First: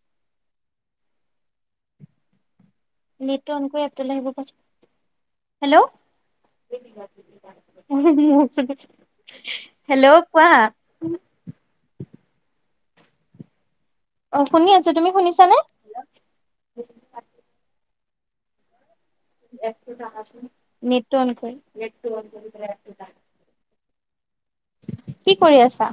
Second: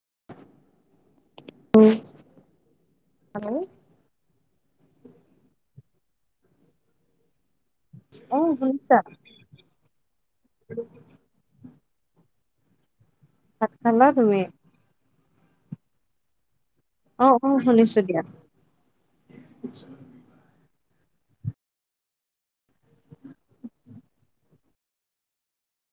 [inaudible] নেটটো hello on কৰি এপটোলৈ আহিব কোৱাচোন। হেল্ল', হে কিবা অ কিবি গান। শুনিছা [unintelligible] হেল্ল কোৱা। ভাত? খালা অ তুমি শুনি আছো তুমি শুনিছানে? অ হ শুনিছো দিয়া এপটোত আহাচোন নেট টো অন কৰিম, নেট টো অফ কৰি থৈ আহগৈচোন জা, কি কৰি আছা।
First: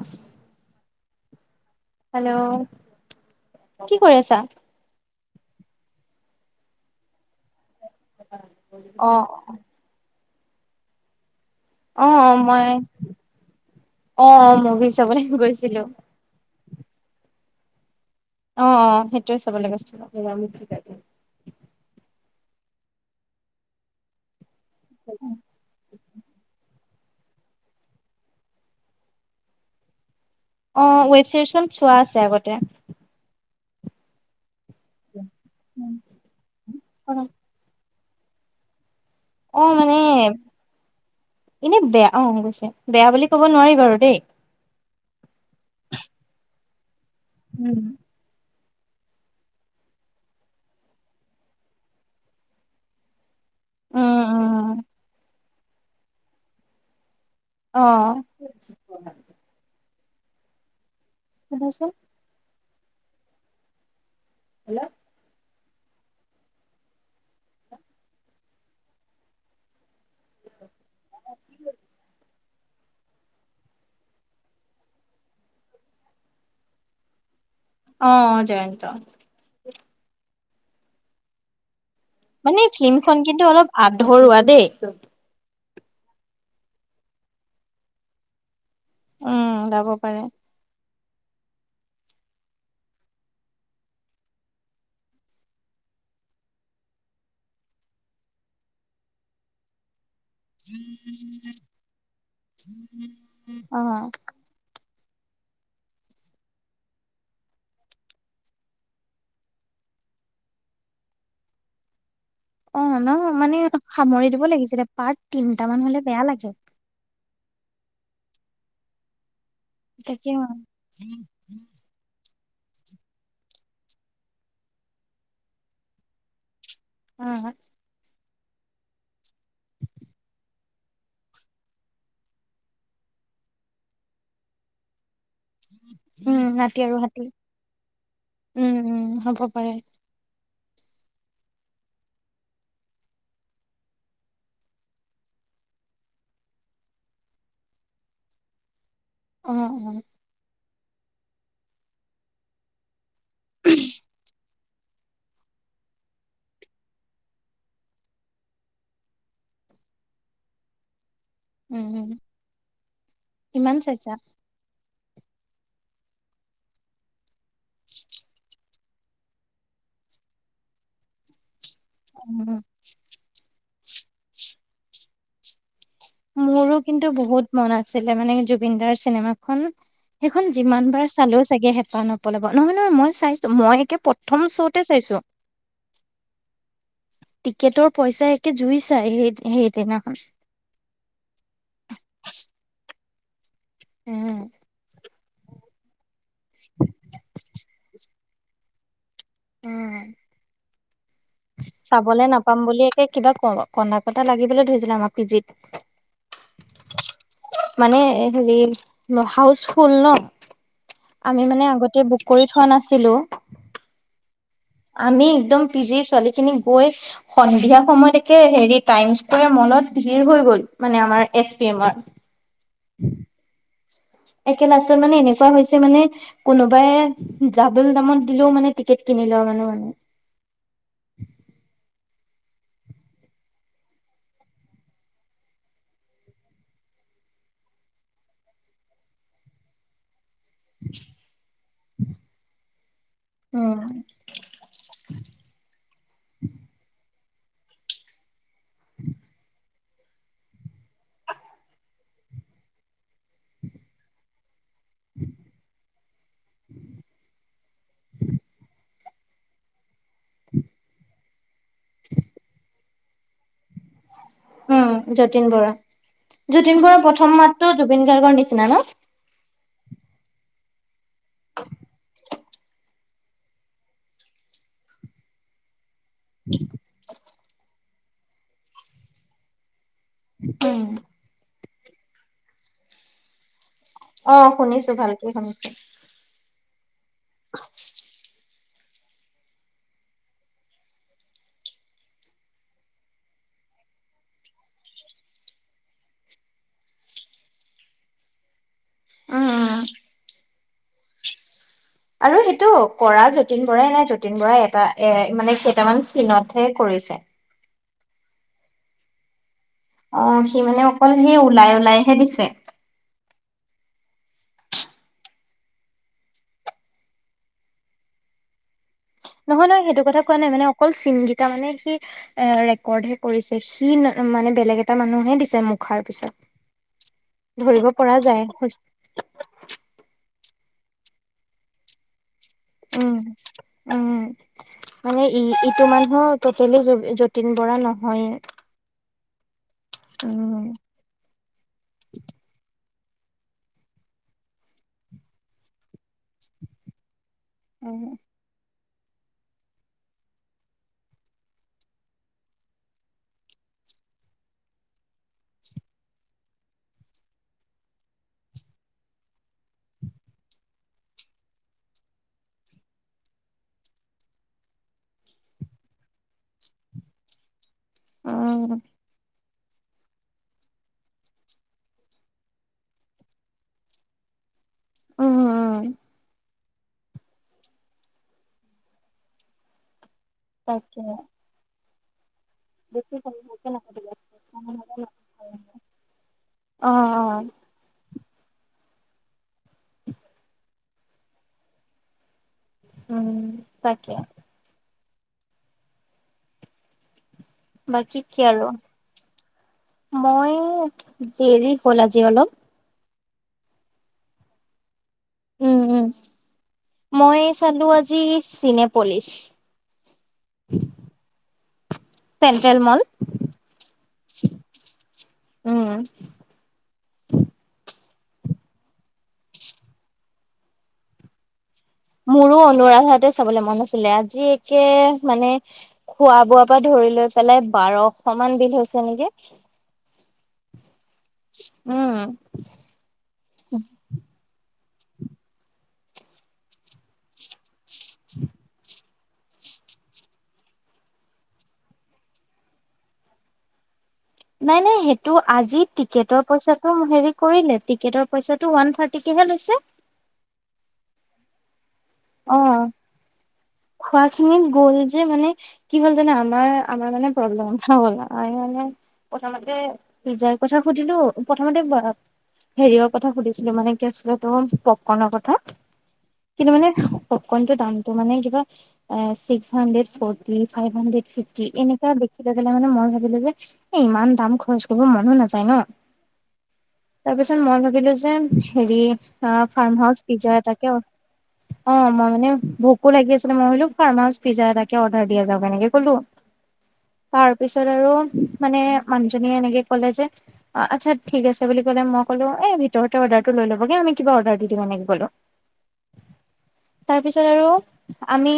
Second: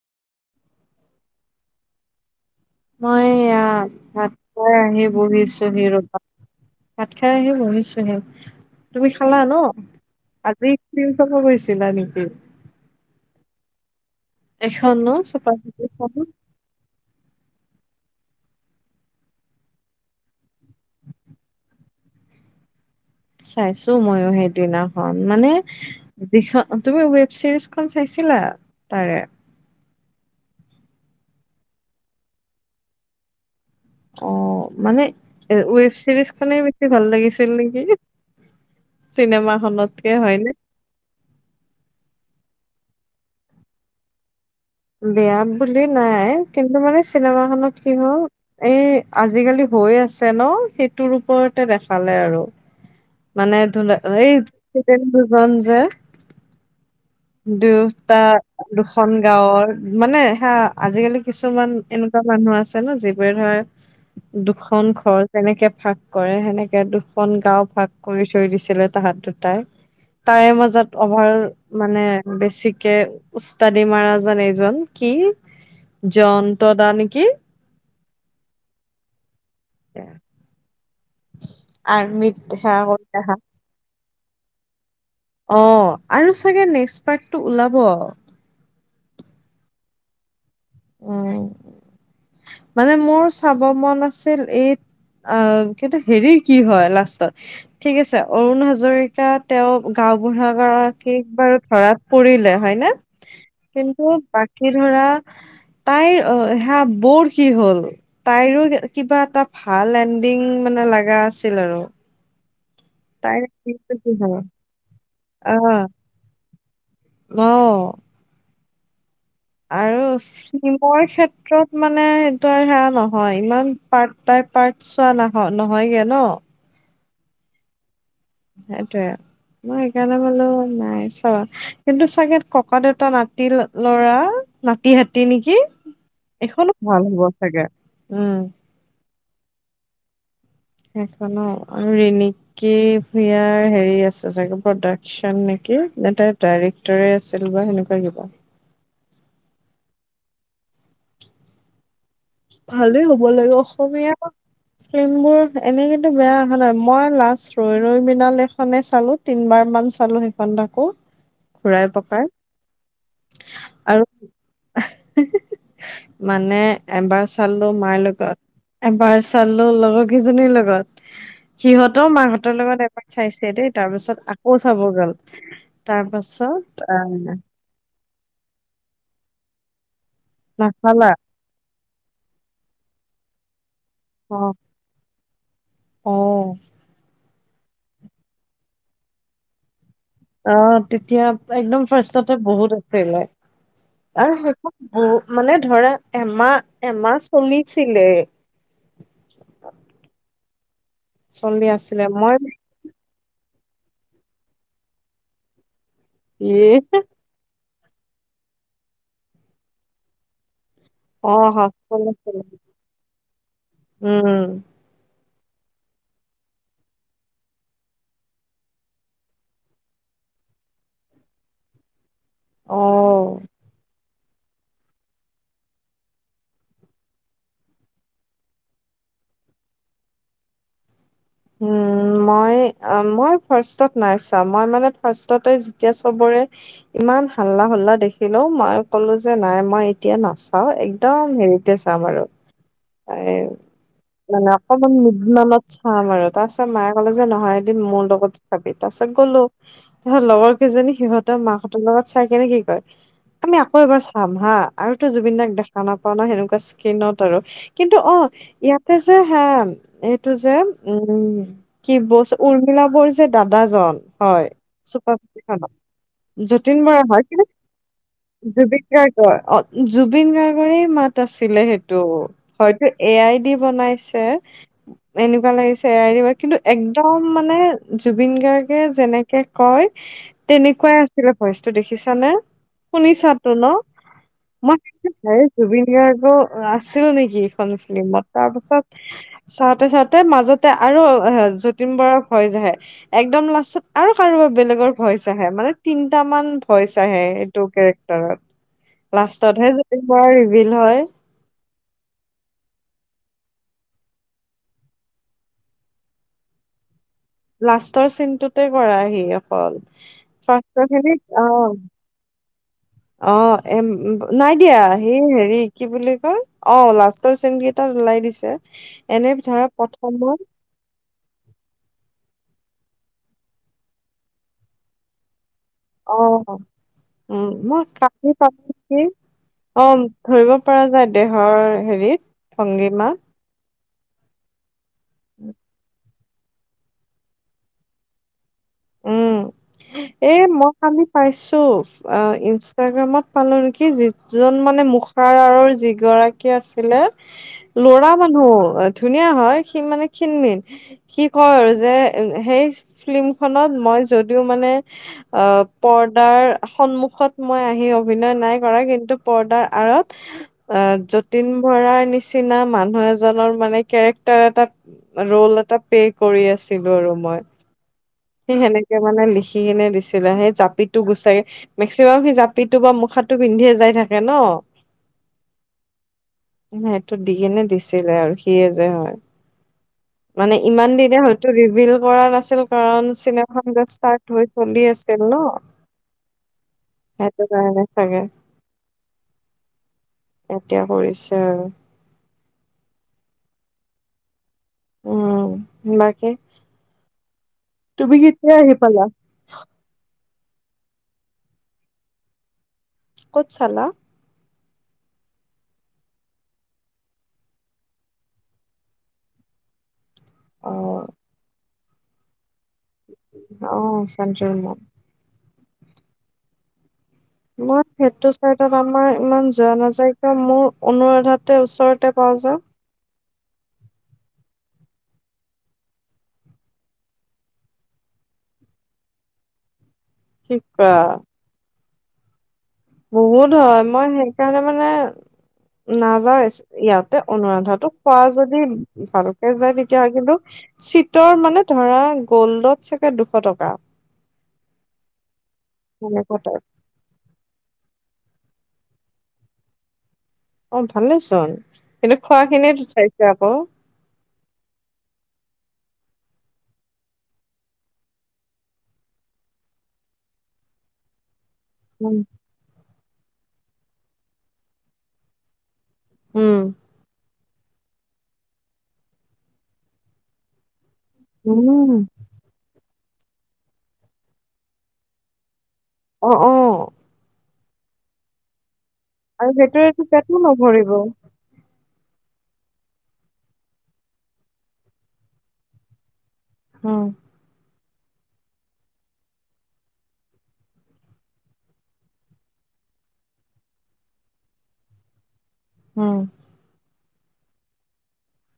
হেল্ল' মই এইয়াত কি কৰি ভাত আছা? খাই আহিম। বহিছোহি ৰবা, ভাত খাই আহি বহি। চোহেল তুমি অ খালা ন, আজি ফিল্ম চাব গৈছি। অ অ মই অ অঁ মভি এখন ন চাবলে চুপা গৈছিলো। চুপি খন অ অ সেইটোয়ে চাবলে গৈছিল। চাইছো মইয়ো হেত দিনাখন মানে যিখ তুমি ৱেব চিৰিজ খন চাইছিলা তাৰে, অ ৱেব ছিৰিজখন চোৱা আছে আগতে। অ মানে এ ৱেব চিৰিজ খনে বেছি ভাল লাগিছিল নেকি? চিনেমা অ মানে, খনতকে হয়নে এনেব বেয়া অ গৈছে। বেয়া বুলি ক'ব নোৱাৰি বাৰু দেই বেয়াব বুলি নাই কিন্তু মানে চি, চিনেমা খনত উম। কিনো আও এ আজিকালি হৈ আছে ন, সেইটোৰ ওপৰতে দেখালে আৰু মানে এইটো না উম উম হেইটো ডেংগু ৰঞ্জুৱে অ দুয়োটা দুখন গাঁৱৰ, মানে হা? আজিকালি কিছুমান সুধাচোন এনেকুৱা মানুহ আছে। জানো যি বোৱে ধৱে দুখন ঘৰ যেনেকে, ভাগ কৰে হেনেকে দুখন গাও ভাগ কৰি থৈ দিছিলে তাহাঁত দুটাই তাৱে মাজত- অভাৰ বেছিকে উস্তাদি মাৰাজন এইজন কি, জন্ত্ৰ দা নেকি। অ', জয়ন্ত। [unintelligible] মানে সেয়া কৰি ফিল্মখন আহা কিন্তু অলপ আ ধৰৱা দেই। অ', আৰু চাগে নেক্স পাৰ্টো ওলাব। উম, যাব পাৰে। উ, মানে মোৰ চাব মন আছিল, এই আহ কিন্তু হেৰিৰ কি হয় লাষ্টত, ঠিক আছে অৰুণ হাজৰিকা তেওঁ গাওবুঢ়া গৰাকীক বাৰু ধৰাত পৰিলে হয় নে? অ কিন্তু বাকী ধৰা [unintelligible] তাইৰ সেয়া বৰ কি হ'ল, তাইৰো কিবা এটা ভাল লেণ্ডিং মানে লাগা আছিল আৰু। অ', ন, তাইৰ মানে এণ্ডিংটো কি সামৰি হয় দিব লাগিছিলে পাৰ্ট তিনটামান অ হলে বেয়া লাগে। অ আৰু তাকে অ ফিল্ম ক্ষেত্ৰত মানে ত, সেয়া নহয়, ইমান পাৰ্ত বাই পাৰ্ত চোৱা নয় নহয়গে ন। অ'। সেইটোয়ে, মই সেইকাৰণে বোলো নাই চাবা, কিন্তু চাগে ককা, দেউতা, নাতি, লৰা, নাতিহ টি নেকি, উম এখনো নাতি আৰু ভাল হাতী হ'ব চাগে, উম। ক পাৰে। সেইখন অ', ৰিণিকি ভূঞাৰ হেৰি আছে চাগে, প্ৰডাকচন নেকি ন তাই ডাইৰেক্টৰে আছিল বা সেনেকুৱা কিবা। উম উম। ভালে হব ব লাগিব অসমীয়া ফ্ৰেম বোৰ এনেকো বেয়া অহা নাই, মই লাষ্ট ৰৈ ৰৈ বিনালে খনে চালো, তিনবাৰ মান চালো সেইখন তাকো। ঘূৰাই উম পকাই, কিমান আৰু চাইছা মানে এবাৰ চালো মাৰ লগত, এবাৰ চালো লগৰ কেইজনীৰ লগত। সিহঁতও মাহঁতৰ উম লগত এবাক চাইছে দেই। তাৰ পিছত আকৌ চাব গ'ল। তাৰ পাছত মোৰো কিন্তু আহ বহুত মন আছে ছিলে মানে, জুবিন দাৰ চিনেমাখন সেইখন যিমান নাচালা বাৰ চালেও চাগে হেঁপাহ নপলাব, নহয় নহয় মই চাই মই কে প্ৰথম শ্বতে চাইছো। অহ। টিকেটৰ পইচা একে জুই চাই সেই- সেইদিনাখন। অ', তেতিয়া একদম ফাৰ্ষ্টতে বহুত আছিলে। আৰু উম সেইখন ব মানে ধৰা এমা- এমাহ চলিছিলে। উম। চলি আছিলে চাবলে মই নাপাম বুলি একে কিবা ক কন্দা-কটা লাগিবলৈ ধৰিছিলে আমাৰ পি জিত। য়ে মানে হেৰি হাউচফুল ন'? অ আমি মানে হস্পিটেল আগতে বুক আছিলে কৰি থোৱা নাছিলোঁ। উম আমি একদম পি জিৰ ছোৱালীখিনি গৈ সন্ধিয়া সময়তকে হেৰি টাইম স্কোৱেৰ মলত ভিৰ হৈ গ'ল, মানে আমাৰ এইচ পি এমৰ। অ'। একে লাষ্টত মানে এনেকুৱা হৈছে মানে, কোনোবাই ডাবল দামত দিলেও মানে টিকেট কিনি লোৱা মানুহ [inaudible] উম, মই- উম মই ফাৰ্ষ্টত নাই চোৱা। মই মানে ফাৰ্ষ্টততে যেতিয়া চবৰে ইমান হাল্লা-হোল্লা দেখিলোঁ, মই ক'লো যে নাই মই এতিয়া নাচ অ একদম হেৰিতে চাম আৰু। এ উম মানে অকমান চাম আৰু ত কলে যে নহয় এদিন মোৰ লগত চাবি তাৰ পিছত গ'লো। তাৰপিছত লগৰ কেইজনী সিহঁতৰ মাহঁতৰ লগত চাই কেনে কি কয় আমি আকৌ এবাৰ চাম হা। আৰুতো জুবিন দাক দেখা নাপা সেনেকুৱা স্কিনত আৰু কিন্তু অ ইয়াতে যে হা এইটো যে উম কি বছ উৰ্মিলা যে দাদাজন হয় উম যতীন বৰা যতীন বৰা হয় প্ৰথম কি মাতটো জুবিন গাৰ্গৰ নিচিনা ন? জুবিক গাৰ্গ জুবিন গাৰ্গৰেই মাত আছিলে সেইটো। হয়তো এ আই ডি বনাইছে এনেকুৱা লাগিছে কিন্তু একদম মানে জুবিন গাৰ্গে যেনেকে কয় উম তেনেকুৱাই আছিলে ভয়চ দেখিছা নে শুনিছা তো ন। অ মই শুনিছো ভালকে শুনিছো। জুবিন গাৰ্গ আঁচনি এইখন ফিল্মত তাৰ পাছত চাওঁতে চাওঁতে মাজতে আৰু যতীন বৰাৰ ভইচ আহে একদম লাষ্টত আৰু কাৰোবাৰ বেলেগৰ ভইচ আহে মানে তিনটামান ভইচ আহে সটো কেৰেক্টাৰত উম লাষ্টতহে উম যতীন বৰা ৰিভিল হয়। আৰু সেইটো কৰা যতীন বৰাই নে যতীন বৰাই এটা এ মানে কেইটামান চিনতহে কৰিছে। লাষ্টৰ চিনটোতে কৰা আহি অ সি মানে অকল সেই ওলাই ওলাইহে দিছে [unintelligible] নাই দিয়া সি হেৰি কি বুলি কয়, অঁ লাষ্টৰ চিনকেইটাত ওলাই দিছে, এনে ধৰা নহয় - নহয় সেইটো কথা কোৱা প্ৰথমত নাই মানে অকল চিনগেইটা মানে সি এ ৰেকৰ্ডহে কৰিছে সি মানে বেলেগ এটা মানুহে দিছে মোক। অহ ' উম, মই পৰা কি যায় প নেকি অহ ' ধৰিব [unintelligible] পৰা যায় দেহৰ হেৰিত। ভংগিমা। উম উম। মানে ই ইটো মানুহৰ। তেটেলি যতীন বৰা নহয়ে। উম, এ মই কালি পাইছো এহ ইনষ্টা ত ইনষ্টাগ্ৰামত পালো নেকি যিজন মানে মুখাৰাৰৰ যিগৰাকী আছিলে। উম লৰা মানু্হ। ধুনীয়া হয়, সি মানে ক্ষীণমিন। সি কয় আৰু যে সেই ফিল্ম। খনত মই যদিও মানে অহ' পৰ্দাৰ সন্মুখত মই আহি অভিনয় নাই কৰা। কিন্তু পৰ্দাৰ আৰত যতীন বৰাৰ নিচিনা মানুহ এজনৰ মানে কেৰেক্টাৰ এটা ৰল এটা প্লে কৰি আছিলো আৰু মই। সেই উম সেনেকে মানে লিখি। কিনি দিছিলে। সেই জাপিটো গুচাই মেক্সিমাম সেই জাপিটো বা মুখাটো পিন্ধিয়ে যাই থাকে নহ। উম, সেইটো দি কিনে দিছিলে আৰু সিয়ে যে হয়। মানে ইমান তাকে দিনে হয়তো ৰিবিল। পৰা নাছিলো। দিছিল কাৰণ। বেছি সৰু চিনেমাখন সৰুকে যে ষ্টাৰ্ট হৈ চলি আছিল নহ, নাপাতিবা অ অ সেইটো কাৰণে চাগে। এটা। এতিয়া কৰিছে আৰু। উম, তাকে। উম, বাকি। তুমি বাকী কি কেতিয়া আৰু আহি পালা। মই দেৰি হ'ল আজি অলপ। ক'ত চালা। উম-উম মই চালো আজি চিনেপলিছ। অ [inaudible] চেণ্ট্ৰেল মল। অহ' চেণ্ট্ৰেল মল। উম। মই সেইটো চাইডত আমাৰ ইমান যোৱা নাযায় কিয় মোৰ অনুৰাধাতে ওচৰ। ওচৰতে পাও যে। তাতে চাবলৈ মন আছিলে আজি একে মানে খোৱা বোৱাৰ পৰা ধৰি লৈ পেলাই বাৰশ মান বিল হৈছে নেকি। ই, বাঁ উম, বহুত হয় মই সেইকাৰণে, মানে নাযা ইয়াতে অনুৰাধাটো পোৱা যদি ভালকে যায় তেতিয়া কিন্তু চীটৰ মানে ধৰা গল্ডত চাগে দুশ টকা নাই নাই সেইটো আজি সেনেকুৱা টিকেটৰ টাইপ পইচাটো হেৰি কৰিলে টিকেট পইচাটো ওৱান থাৰ্টিকেহে লৈছে, অ ভালেচোন, অ খোৱাখিনি গ'ল যে মানে, কি হ'ল জানো আমাৰ আমাৰ মানে প্ৰব্লেম হ'ল আ মানে প্ৰথমতে পজাই কথা সুধিলো, প্ৰথমতে উম হেৰিওৰ কথা, সুধিছিলো মানে কি আছিলে তো পপকৰ্নৰ কথা, উম! পব কনটোৰ দামটো মানে কিবা six hundred forty five hundred fifty um এনেকুৱ দেখিলে মানে মই, ভাবিলে যে এ ইমান দাম খৰচ কৰিব মনো নাযায় ন অ অ তাৰ মই পিছত ভাবিলো যে, হেৰি আৰু ফাৰ্ম সেইটোৱেটো হাউচ পেটো পিজ্জা এটাকে নভৰিব অ মই মানে ভোকো লাগি আছিল মই ভাবিলো ফাৰ্ম হাউচ পিজ্জা এটাকে অৰ্ডাৰ দিয়া যাওঁক কেনেকে ভাবিলো। উম তাৰ পিছত আৰু মানে মানুহজনীয়ে এনেকে কলে যে আটচ্ছা ঠিক আছে বুলি কলে মই কলো এ ভিতৰতে অৰ্ডাৰটো লৈ লব, উম, তাৰ পিছত আৰু আমি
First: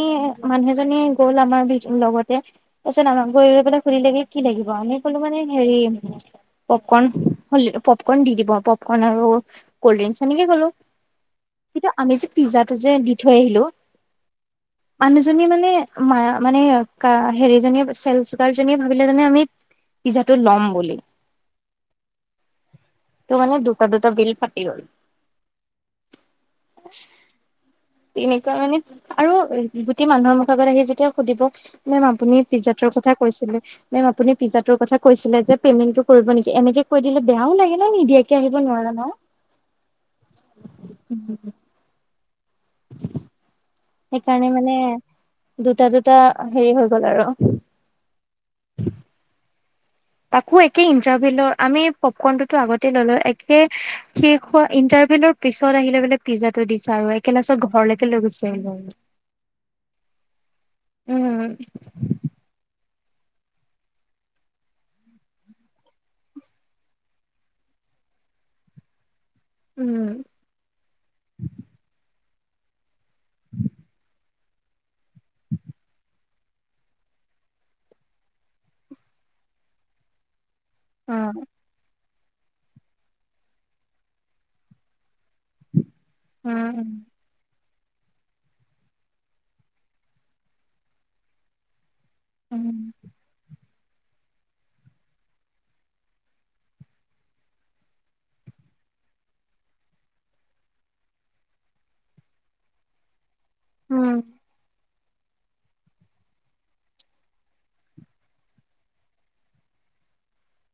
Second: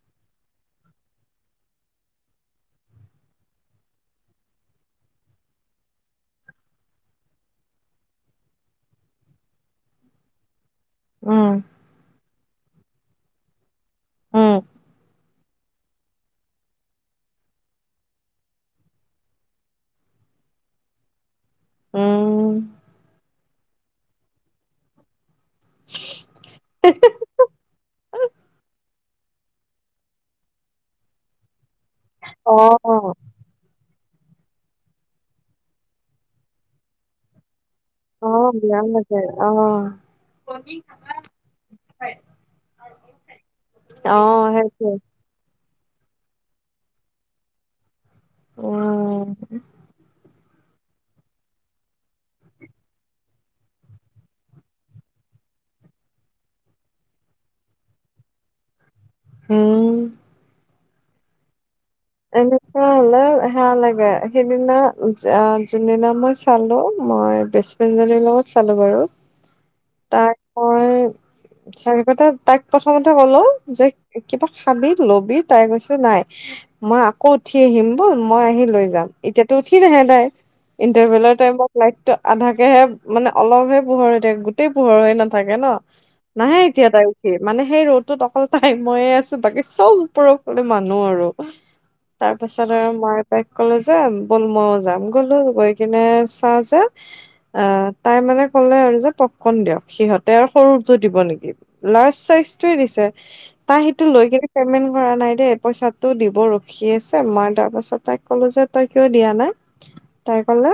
মানুহজনী গল আমাৰ লগতে তাৰ পিছত আমাক গৈ সুধিলে পেলাই সুধিলে কি লাগিব আমি ক'লো মানে হেৰি পপকৰ্ন পপকৰ্ণ দি দিব পপকৰ্ন আৰু কল্ড ড্ৰিংক এনেকে কলো, উম কিন্তু আমি যে পিজ্জাটো যে দি থৈ আহিলো উম আ [unintelligible] নি মানুহজনী মানে মানে হেৰি জনীয়ে চেল গাৰ্ড জনীয়ে ভাবিলে জানে আমি পিজ্জাটো লম বুলি- উম! ত মানে দুটা দুটা বিল ফাটি গল। [unintelligible] তেনেকুৱা মানে আৰু গোটেই মানুহৰ মুখৰ পৰা যেতিয়া সুধিব মেম আপুনি অ পিজ্জাটোৰ কথা কৈছিলে। মেম আপুনি পিজাটোৰ কৈছিলে যে পে'মেণ্টটো কৰিব নেকি এনেকে কৈ দিলে বেয়াও লাগে। ন নিদিয়াকে অঁ আহিব বিয়াম নোৱাৰা ন আছে অঁ, [unintelligible] অঁ সেইকাৰণে মানে সেইটোৱে, দুটা দুটা হেৰি হৈ গল আৰু উঃ উম। তাকো একে ইণ্টাৰভিউ আমি পপকনতো ত আগতে ললো, একে শেষ হোৱা ইণ্টাৰভিউৰ পিছত আহ বলে পিজ্জাটো দিছা এক লাত ঘৰলৈকে লৈ গ আহ হম,, উম। এনেকুৱা হলে সেয়া লাগে সেইদিনা যোনদিনা মই চালো মই বেষ্ট্ৰ ফ্ৰেন্ড জনীৰ লগত চালো বাৰু। উম তাৰ মই চাৰিখতা তাইক প্ৰথমতে কলো যে কিবা খাবি লবি তাই কৈছে নাই মই আকৌ উঠি আহিম, বল মই আহি লৈ যাম এতিয়াতো উঠি নাহে তাই অ ইণ্টাৰভেলৰ টাইমত লাইটটো- আধাকেহে মানে অলপহে পোহৰ হৈ থাকে গোটেই পোহৰ হয় না থাকে ন, নাহে উম এতিয়া তাই উঠি। মানে, সেই ৰ'দত অকল তাই মইয়ে আছো, বাকী চব ওপৰৰ ফালে মানুহ আৰু। অহ। তাৰ পাছত উম আৰু [unintelligible] কলে যে বল ময়ো যাম, গলো গৈ কিনে চা যে আহ তাই মানে কলে আৰু যে পপ'কন দিয়ক। সিহঁতে আৰু সৰুটো দিব নেকি লাৰ্জ চাইজটোৱে দিছে। তাই সেইটো উম লৈ কেনে পেমেণ্ট কৰা নাই দেই। পইচা টো দিব ৰখি আছে, মই তাৰ পাছত তাইক ক'লো যে তই কিয় দিয়া নাই। তাই কলে